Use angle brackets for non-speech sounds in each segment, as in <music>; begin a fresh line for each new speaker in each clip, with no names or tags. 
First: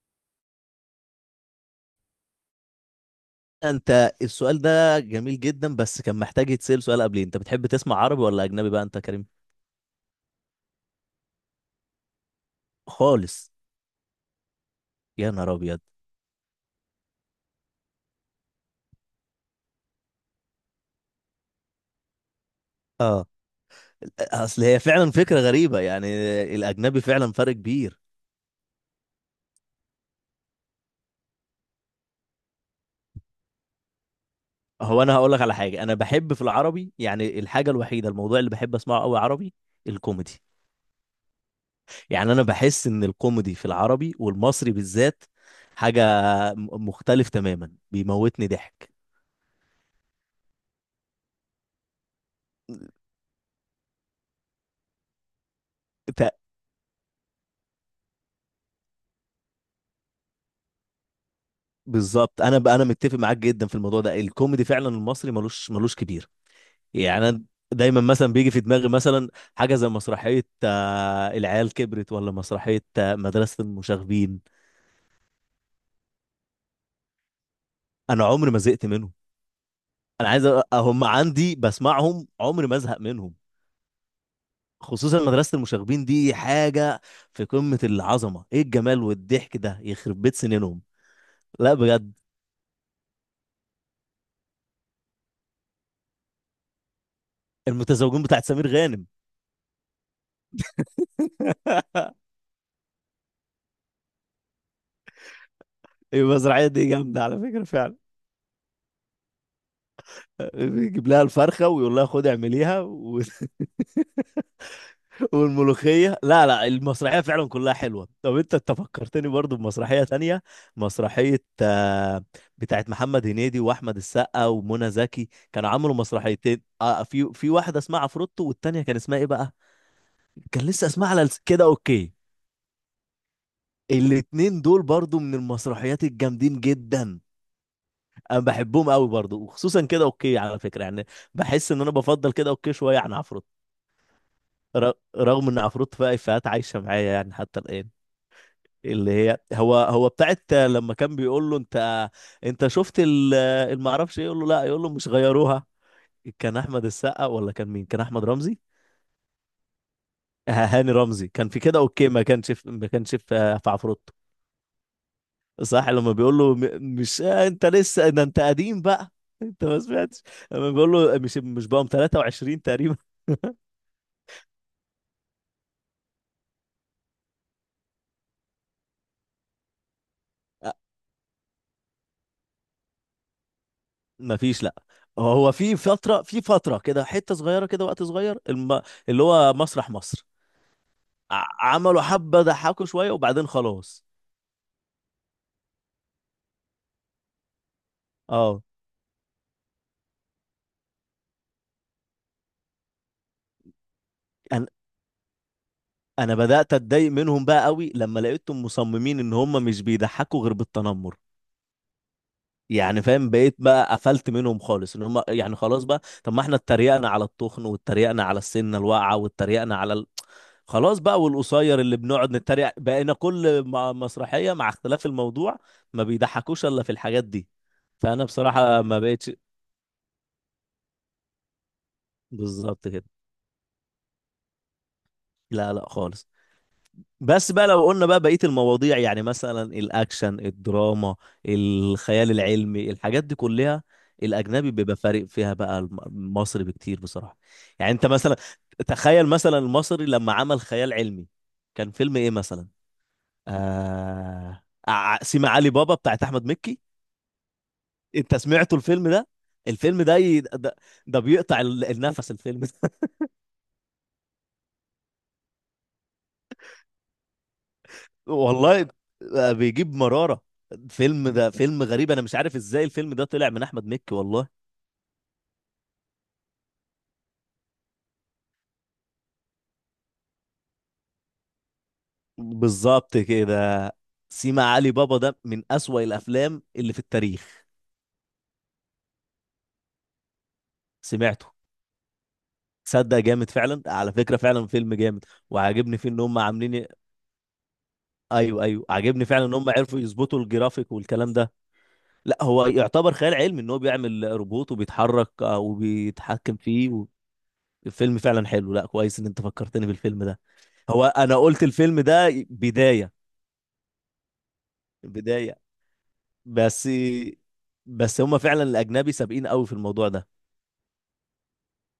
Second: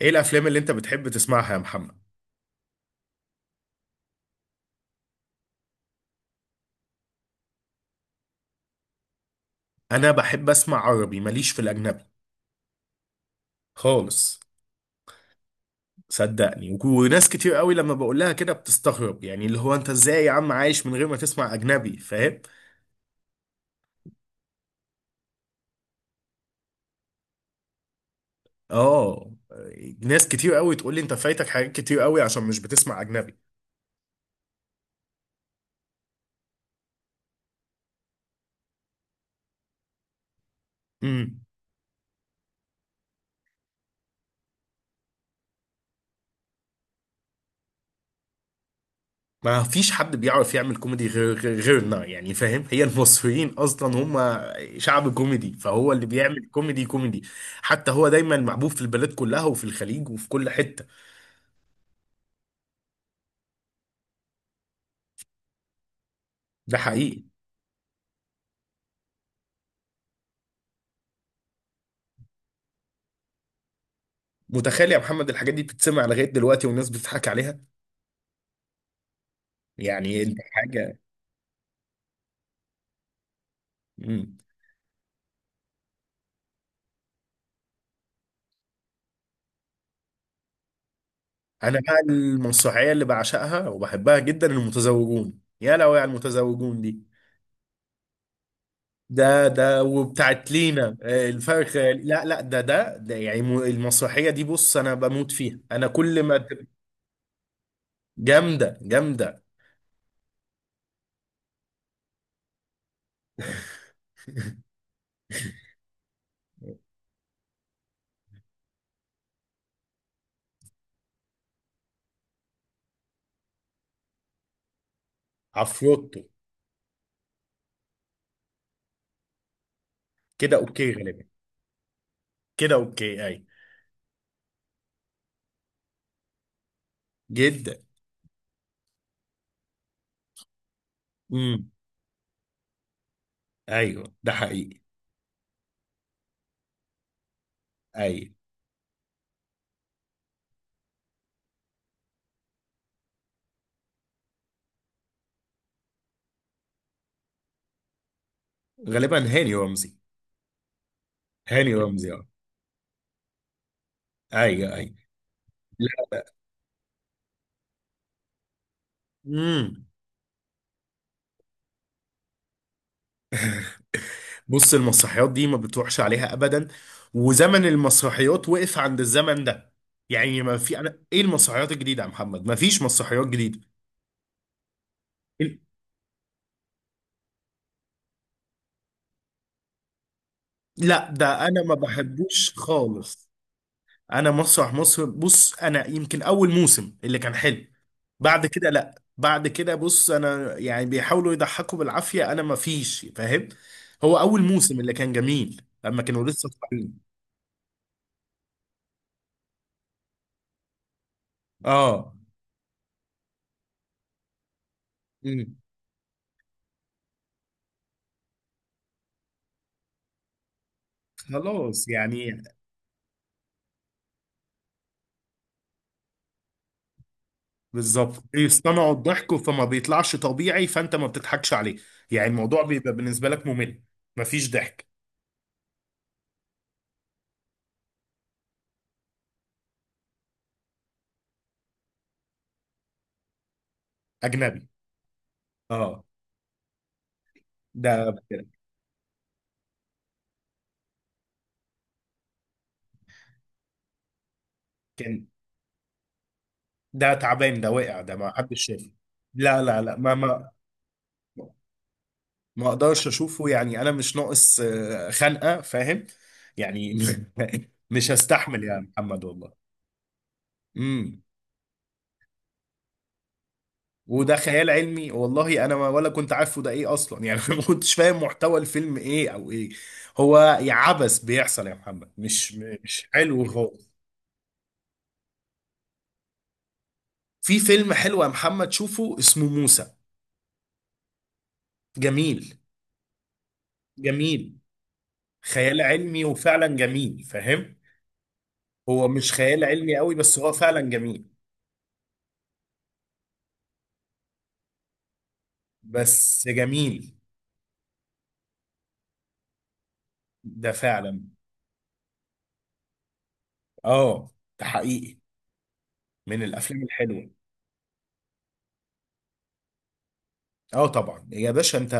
ايه الافلام اللي انت بتحب تسمعها يا محمد؟
انت، السؤال ده جميل جدا، بس كان محتاج يتسأل سؤال قبليه: انت بتحب تسمع عربي ولا اجنبي بقى انت يا كريم؟
انا بحب اسمع عربي، ماليش في الاجنبي
خالص.
خالص.
يا نهار ابيض!
صدقني وناس كتير قوي لما بقول لها كده بتستغرب، يعني اللي هو انت ازاي يا عم عايش من غير ما تسمع اجنبي، فاهم؟
اه. اصل هي فعلا فكرة غريبة يعني. الاجنبي فعلا فرق كبير.
اه. ناس كتير قوي تقول لي انت فايتك حاجات كتير قوي عشان مش بتسمع اجنبي.
هو انا هقول لك على حاجة، انا بحب في العربي، يعني الحاجة الوحيدة، الموضوع اللي بحب اسمعه قوي عربي: الكوميدي.
امم
يعني انا بحس ان الكوميدي في العربي والمصري بالذات حاجة مختلف تماما، بيموتني
ما فيش حد بيعرف يعمل كوميدي غيرنا، يعني فاهم، هي
ضحك.
المصريين اصلا هم شعب كوميدي، فهو اللي بيعمل كوميدي كوميدي. حتى هو دايما محبوب في البلاد كلها وفي الخليج وفي كل حتة.
بالظبط، انا بقى متفق معاك جدا في الموضوع ده، الكوميدي فعلا المصري ملوش كبير.
ده حقيقي.
يعني انا دايما مثلا بيجي في دماغي، مثلا حاجه زي مسرحيه العيال كبرت، ولا مسرحيه مدرسه المشاغبين.
متخيل يا محمد الحاجات دي بتتسمع لغايه دلوقتي والناس بتضحك عليها؟
انا عمري ما زهقت منهم.
يعني
انا
انت
عايز
حاجه.
هم عندي، بسمعهم عمري ما ازهق منهم.
مم.
خصوصا مدرسه المشاغبين دي حاجه في قمه العظمه، ايه الجمال والضحك ده، يخرب بيت سنينهم. لا،
انا بقى
بجد.
المنصوعيه اللي بعشقها وبحبها جدا، المتزوجون، يا لو على المتزوجون دي.
المتزوجون بتاعت سمير غانم.
ده وبتاعت لينا الفرخ، لا
<laughs>
لا، ده يعني المسرحيه دي، بص انا بموت فيها، انا كل ما ت-.
المسرحيه دي جامده على فكره فعلا.
جامده جامده.
يجيب لها الفرخه ويقول لها خدي اعمليها <laughs> والملوخيه! لا لا، المسرحيه فعلا كلها حلوه. طب انت فكرتني برضو بمسرحيه تانية، مسرحيه بتاعت محمد هنيدي واحمد السقا ومنى زكي. كانوا عملوا
عفروتو.
مسرحيتين، في واحده اسمها عفروتو والتانيه كان اسمها ايه بقى؟
كده
كان لسه
اوكي
اسمها على
غالبا.
كده اوكي.
كده اوكي اي.
الاتنين دول برضو من المسرحيات الجامدين جدا.
جدا.
انا بحبهم قوي برضو، وخصوصا كده اوكي على فكره يعني.
امم.
بحس ان انا بفضل كده اوكي شويه عن عفروتو.
ايوه ده حقيقي.
رغم ان عفروت فيها افيهات عايشه معايا يعني حتى الان.
اي.
اللي هي هو بتاعت لما كان بيقول له انت، انت شفت المعرفش ايه، يقول له لا، يقول له مش غيروها. كان احمد السقا ولا كان مين؟ كان احمد رمزي.
غالبا هاني رمزي.
هاني رمزي كان في
هاني
كده اوكي،
رمزي
ما
اه.
كانش في ما كانش في في عفروت.
ايوه ايوه. لا
صح، لما
لا.
بيقول له مش، انت لسه، ده انت قديم بقى. <laughs> انت ما
امم.
سمعتش، لما بيقول له مش بقى 23 تقريبا. <laughs>
بص المسرحيات دي ما بتروحش عليها ابدا، وزمن المسرحيات وقف عند الزمن ده، يعني ما في، انا ايه المسرحيات الجديده يا محمد؟ ما فيش مسرحيات جديده.
ما فيش، لا. هو
ال-
في فترة كده، حتة صغيرة كده، وقت صغير اللي هو مسرح مصر.
لا ده انا ما
ع- عملوا حبة،
بحبوش
ضحكوا شوية
خالص.
وبعدين خلاص.
انا مسرح مصر، بص انا يمكن اول موسم اللي كان حلو، بعد
اه.
كده لا، بعد كده بص انا يعني بيحاولوا يضحكوا بالعافيه، انا ما فيش، فاهم؟ هو اول
انا
موسم اللي كان جميل لما كانوا
انا
لسه
بدأت اتضايق
طالعين.
منهم بقى قوي لما لقيتهم مصممين ان هم مش بيضحكوا غير بالتنمر،
اه
يعني فاهم؟ بقيت بقى قفلت منهم خالص، ان هم يعني خلاص بقى، طب ما احنا اتريقنا على التخن، واتريقنا على السنه الواقعه، واتريقنا على خلاص بقى، والقصير
خلاص
اللي بنقعد
يعني.
نتريق، بقينا كل مسرحيه مع اختلاف الموضوع. ما بيضحكوش الا في الحاجات دي.
بالظبط
فانا بصراحه
بيصطنعوا
ما بقتش.
الضحك فما بيطلعش طبيعي فانت ما بتضحكش عليه. يعني الموضوع
بالظبط
بيبقى
كده.
بالنسبه لك ممل، مفيش ضحك.
لا لا خالص. بس بقى لو قلنا بقى بقية المواضيع، يعني مثلا الأكشن، الدراما، الخيال العلمي، الحاجات دي كلها،
اجنبي.
الأجنبي بيبقى فارق فيها بقى
اه.
المصري بكتير بصراحة. يعني أنت
ده
مثلا، تخيل مثلا المصري لما عمل خيال علمي، كان فيلم إيه مثلا؟ آه...
كان،
سيما علي بابا بتاعت أحمد مكي.
ده تعبان، ده وقع، ده ما
أنت
حدش
سمعته
شافه.
الفيلم ده؟
لا لا لا،
الفيلم ده ده، ده بيقطع النفس الفيلم.
ما اقدرش اشوفه، يعني انا مش ناقص خنقه، فاهم؟ يعني <laughs> مش هستحمل يا
والله،
محمد
بقى
والله.
بيجيب مرارة.
امم.
فيلم ده فيلم غريب، انا مش عارف ازاي الفيلم ده طلع من احمد مكي،
وده
والله.
خيال علمي، والله انا ولا كنت عارفه ده ايه اصلا، يعني <laughs> ما كنتش فاهم محتوى الفيلم ايه او ايه. هو يا عبث بيحصل يا محمد، مش
بالظبط
حلو خالص.
كده. سيما علي بابا ده من اسوأ الافلام اللي في
في
التاريخ.
فيلم حلو يا محمد، شوفه، اسمه موسى.
سمعته.
جميل.
تصدق جامد فعلا، على فكرة
جميل،
فعلا فيلم جامد.
خيال
وعاجبني فيه ان
علمي
هم
وفعلا
عاملين،
جميل، فاهم.
ايوه ايوه،
هو
عاجبني
مش
فعلا ان
خيال
هم
علمي
عرفوا
قوي بس
يظبطوا
هو فعلا
الجرافيك
جميل.
والكلام ده. لا، هو يعتبر خيال علمي، ان هو بيعمل روبوت وبيتحرك،
بس
وبيتحكم فيه.
جميل.
الفيلم فعلا حلو. لا، كويس ان انت فكرتني بالفيلم ده.
ده
هو
فعلا.
انا قلت الفيلم ده بداية،
اه. ده حقيقي.
بداية.
من الافلام
بس،
الحلوه.
بس هما فعلا الاجنبي سابقين قوي في الموضوع ده.
اه طبعا يا باشا، انت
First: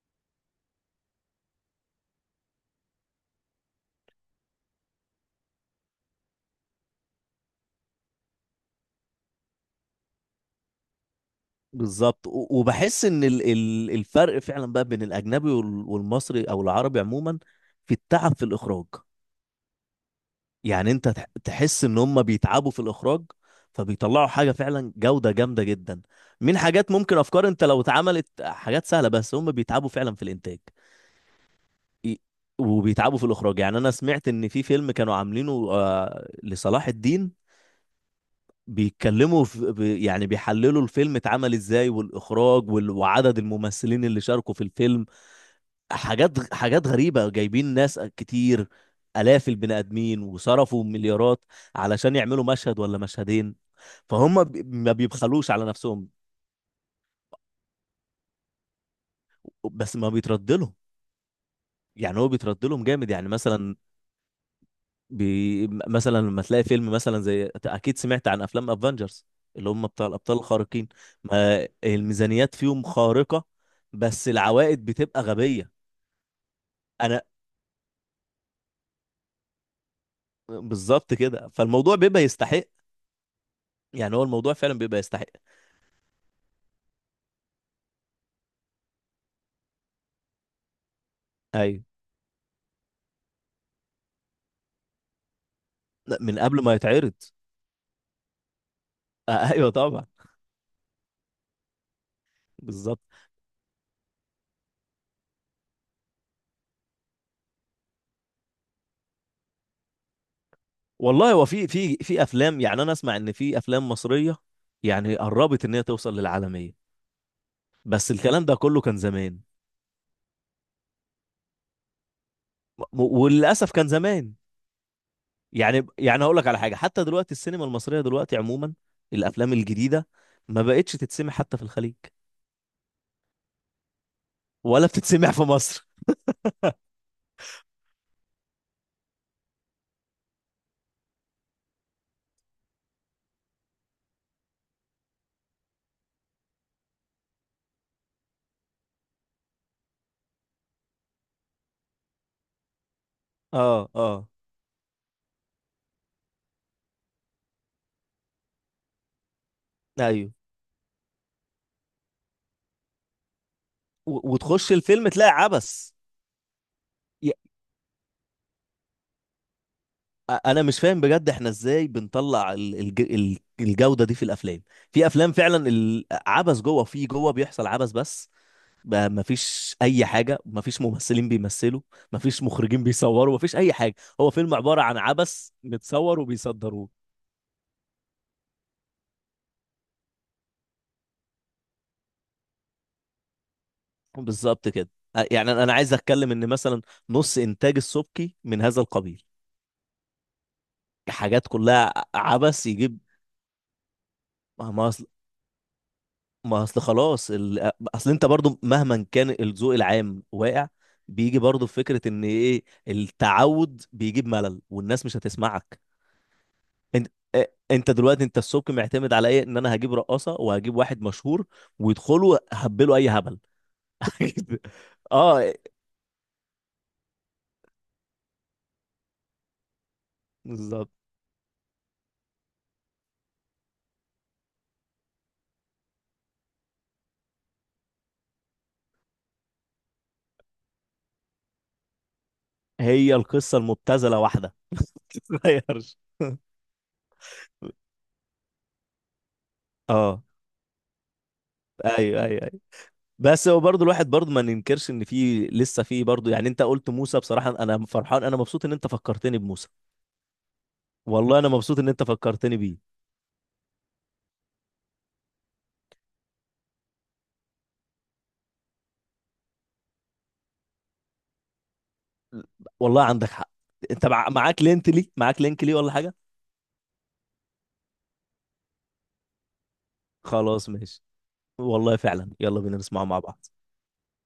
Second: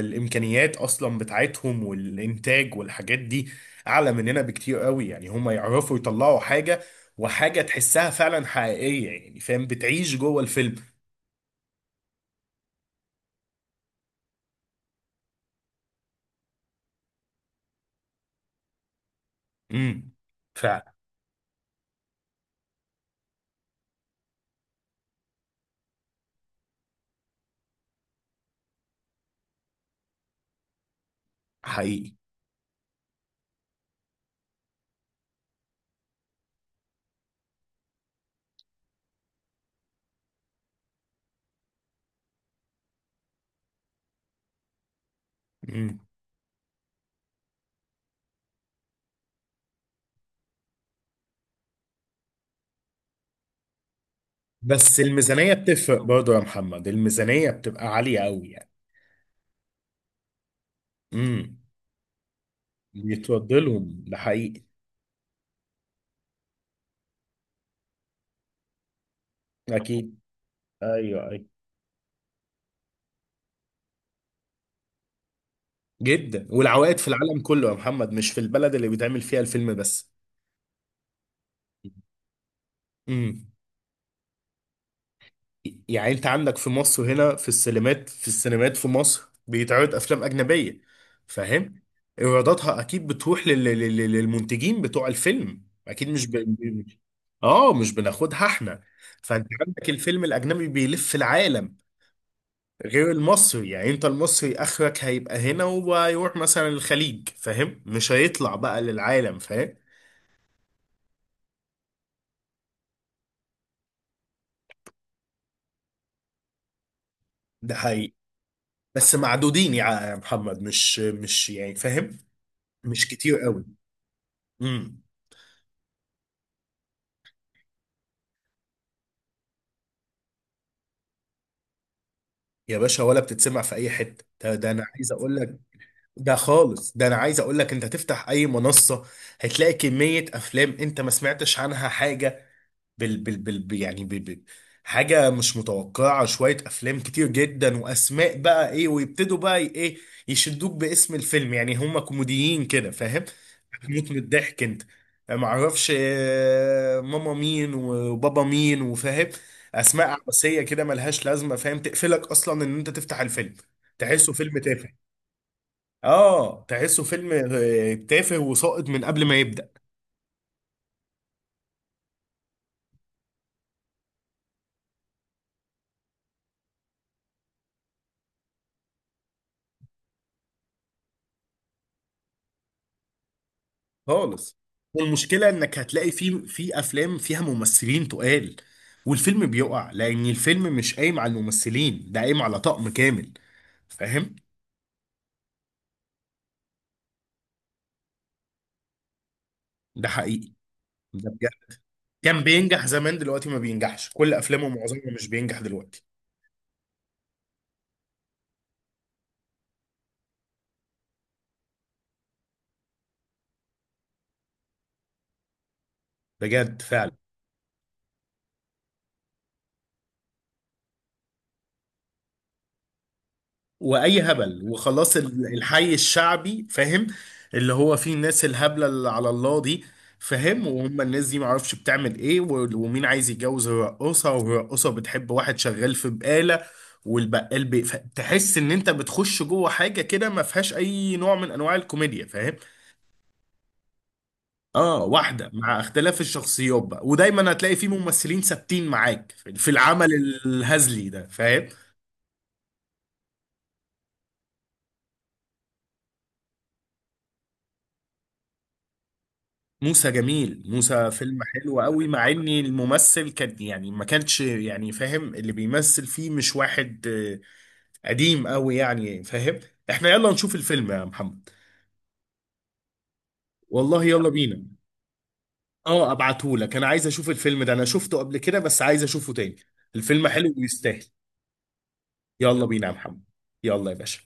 الامكانيات اصلا بتاعتهم والانتاج والحاجات دي اعلى مننا بكتير قوي، يعني هم يعرفوا يطلعوا حاجه وحاجه تحسها فعلا حقيقيه، يعني فاهم بتعيش جوه الفيلم.
بالظبط. وبحس ان الفرق فعلا بقى بين الاجنبي والمصري او العربي عموما، في التعب في الاخراج.
امم.
يعني
فعلا.
انت تحس ان هم بيتعبوا في الاخراج، فبيطلعوا حاجه فعلا جوده جامده جدا. من حاجات، ممكن افكار انت لو اتعملت حاجات سهله، بس هم بيتعبوا فعلا في الانتاج،
حقيقي.
ي- وبيتعبوا في الاخراج. يعني انا سمعت ان في فيلم كانوا عاملينه لصلاح الدين، بيتكلموا في يعني بيحللوا الفيلم اتعمل ازاي، والاخراج، وعدد الممثلين اللي شاركوا في الفيلم.
امم.
حاجات غريبة، جايبين ناس كتير، آلاف البني آدمين، وصرفوا مليارات علشان يعملوا مشهد ولا مشهدين. فهم ما
بس
بيبخلوش
الميزانيه
على
بتفرق
نفسهم.
برضه يا محمد، الميزانيه بتبقى عاليه قوي يعني.
بس ما بيترد لهم.
امم.
يعني هو بيترد لهم جامد، يعني مثلا
بيتوضلهم، ده حقيقي.
مثلا لما تلاقي فيلم مثلا زي، اكيد سمعت عن افلام افنجرز اللي هم بتاع
اكيد.
الابطال الخارقين.
ايوه ايوه.
ما الميزانيات فيهم خارقة، بس العوائد بتبقى غبية.
جدا، والعوائد في
انا،
العالم كله يا محمد، مش في البلد اللي بيتعمل فيها الفيلم بس.
بالظبط كده، فالموضوع بيبقى يستحق.
امم.
يعني هو الموضوع فعلا بيبقى يستحق.
يعني انت عندك في مصر هنا في السينمات، في السينمات في مصر بيتعرض افلام اجنبيه، فاهم،
ايوه.
ايراداتها اكيد بتروح للمنتجين بتوع الفيلم، اكيد
لا،
مش ب...
من قبل ما
ب-
يتعرض.
اه مش بناخدها احنا. فانت
<laughs> ايوه
عندك
طبعا.
الفيلم الاجنبي بيلف العالم،
بالظبط.
غير المصري، يعني انت المصري اخرك هيبقى هنا وهيروح مثلا الخليج، فاهم، مش هيطلع بقى للعالم، فاهم.
والله، هو في في افلام، يعني انا اسمع ان في افلام مصرية يعني قربت ان هي توصل للعالمية،
ده
بس
حقيقي.
الكلام ده كله كان
بس
زمان.
معدودين يا محمد، مش يعني فاهم، مش كتير.
وللاسف كان زمان.
قوي.
يعني، هقول لك على حاجه، حتى دلوقتي السينما المصريه دلوقتي عموما، الافلام الجديده ما بقتش تتسمع حتى في الخليج،
يا باشا ولا بتتسمع في اي حته، ده, ده انا
ولا
عايز
بتتسمع
اقول
في
لك.
مصر.
ده خالص، ده انا عايز اقول لك، انت تفتح اي منصه هتلاقي كميه افلام انت ما سمعتش عنها حاجه. بال بال بال ب- يعني بال بال حاجة مش متوقعة، شوية أفلام كتير جدا، وأسماء بقى إيه، ويبتدوا بقى إيه، يشدوك باسم الفيلم، يعني هما كوميديين كده، فاهم؟
اه،
هتموت من
اه.
الضحك أنت. معرفش ماما مين وبابا مين وفاهم، أسماء
ايوه.
عباسية كده ملهاش لازمة، فاهم، تقفلك أصلا إن أنت تفتح الفيلم. تحسه فيلم
وتخش
تافه.
الفيلم تلاقي عبس.
آه تحسه فيلم
ي-
تافه وساقط من قبل ما يبدأ.
انا مش فاهم بجد احنا ازاي بنطلع الجوده دي في الافلام. في افلام فعلا العبس جوه، في جوه بيحصل عبس بس، ما فيش اي حاجه، ما فيش ممثلين بيمثلوا، ما فيش مخرجين بيصوروا، ما فيش اي حاجه. هو فيلم
خالص.
عباره عن
والمشكله
عبس
انك هتلاقي
متصور
في
وبيصدروه.
افلام فيها ممثلين تقال، والفيلم بيقع لان الفيلم مش قايم على الممثلين، ده قايم على طقم كامل، فاهم.
بالظبط كده. يعني انا عايز اتكلم ان مثلا نص انتاج السبكي من هذا القبيل،
ده حقيقي. ده
حاجات
بجد.
كلها
كان
عبث
بينجح
يجيب.
زمان، دلوقتي ما بينجحش، كل افلامه
ما ما اصل
معظمها مش بينجح دلوقتي.
ما اصل خلاص اصل انت برضو مهما كان الذوق العام واقع، بيجي برضو فكرة ان ايه، التعود بيجيب ملل والناس مش هتسمعك.
بجد
انت،
فعلا.
انت دلوقتي السبكي معتمد على ايه؟ ان انا هجيب رقاصة وهجيب واحد مشهور ويدخلوا هبلوا اي هبل.
واي
<laughs>
هبل وخلاص
اه،
الحي الشعبي، فاهم. اللي هو فيه الناس الهبله اللي على الله دي، فاهم،
بالظبط.
وهم الناس دي معرفش بتعمل ايه، ومين عايز يتجوز الرقاصه، والرقاصه بتحب واحد شغال في بقاله، والبقال بي... ف-. تحس ان انت بتخش جوه حاجه كده ما فيهاش اي نوع من انواع الكوميديا، فاهم.
هي القصة المبتذلة واحدة.
اه واحده مع
غيرش.
اختلاف الشخصيات بقى، ودايما هتلاقي فيه ممثلين ثابتين معاك في العمل
اه،
الهزلي ده، فاهم.
ايوه ايوه ايوه. بس هو برضه الواحد برضه ما ننكرش ان في لسه في برضه، يعني انت قلت موسى بصراحه، انا فرحان، انا مبسوط ان انت فكرتني بموسى.
موسى جميل، موسى فيلم
والله انا مبسوط
حلو
ان انت
قوي، مع ان
فكرتني بيه.
الممثل كان يعني ما كانش يعني فاهم، اللي بيمثل فيه مش واحد آه،. قديم قوي يعني فاهم. احنا يلا نشوف الفيلم يا محمد.
والله عندك حق.
والله
انت
يلا
معاك
بينا.
لينك لي، ولا
اه
حاجه؟
ابعتهولك، انا عايز اشوف الفيلم ده، انا شفته قبل كده بس عايز اشوفه تاني. الفيلم حلو
خلاص ماشي.
ويستاهل.
والله فعلا، يلا
يلا
بينا
بينا يا
نسمعه مع
محمد.
بعض.
يلا يا باشا.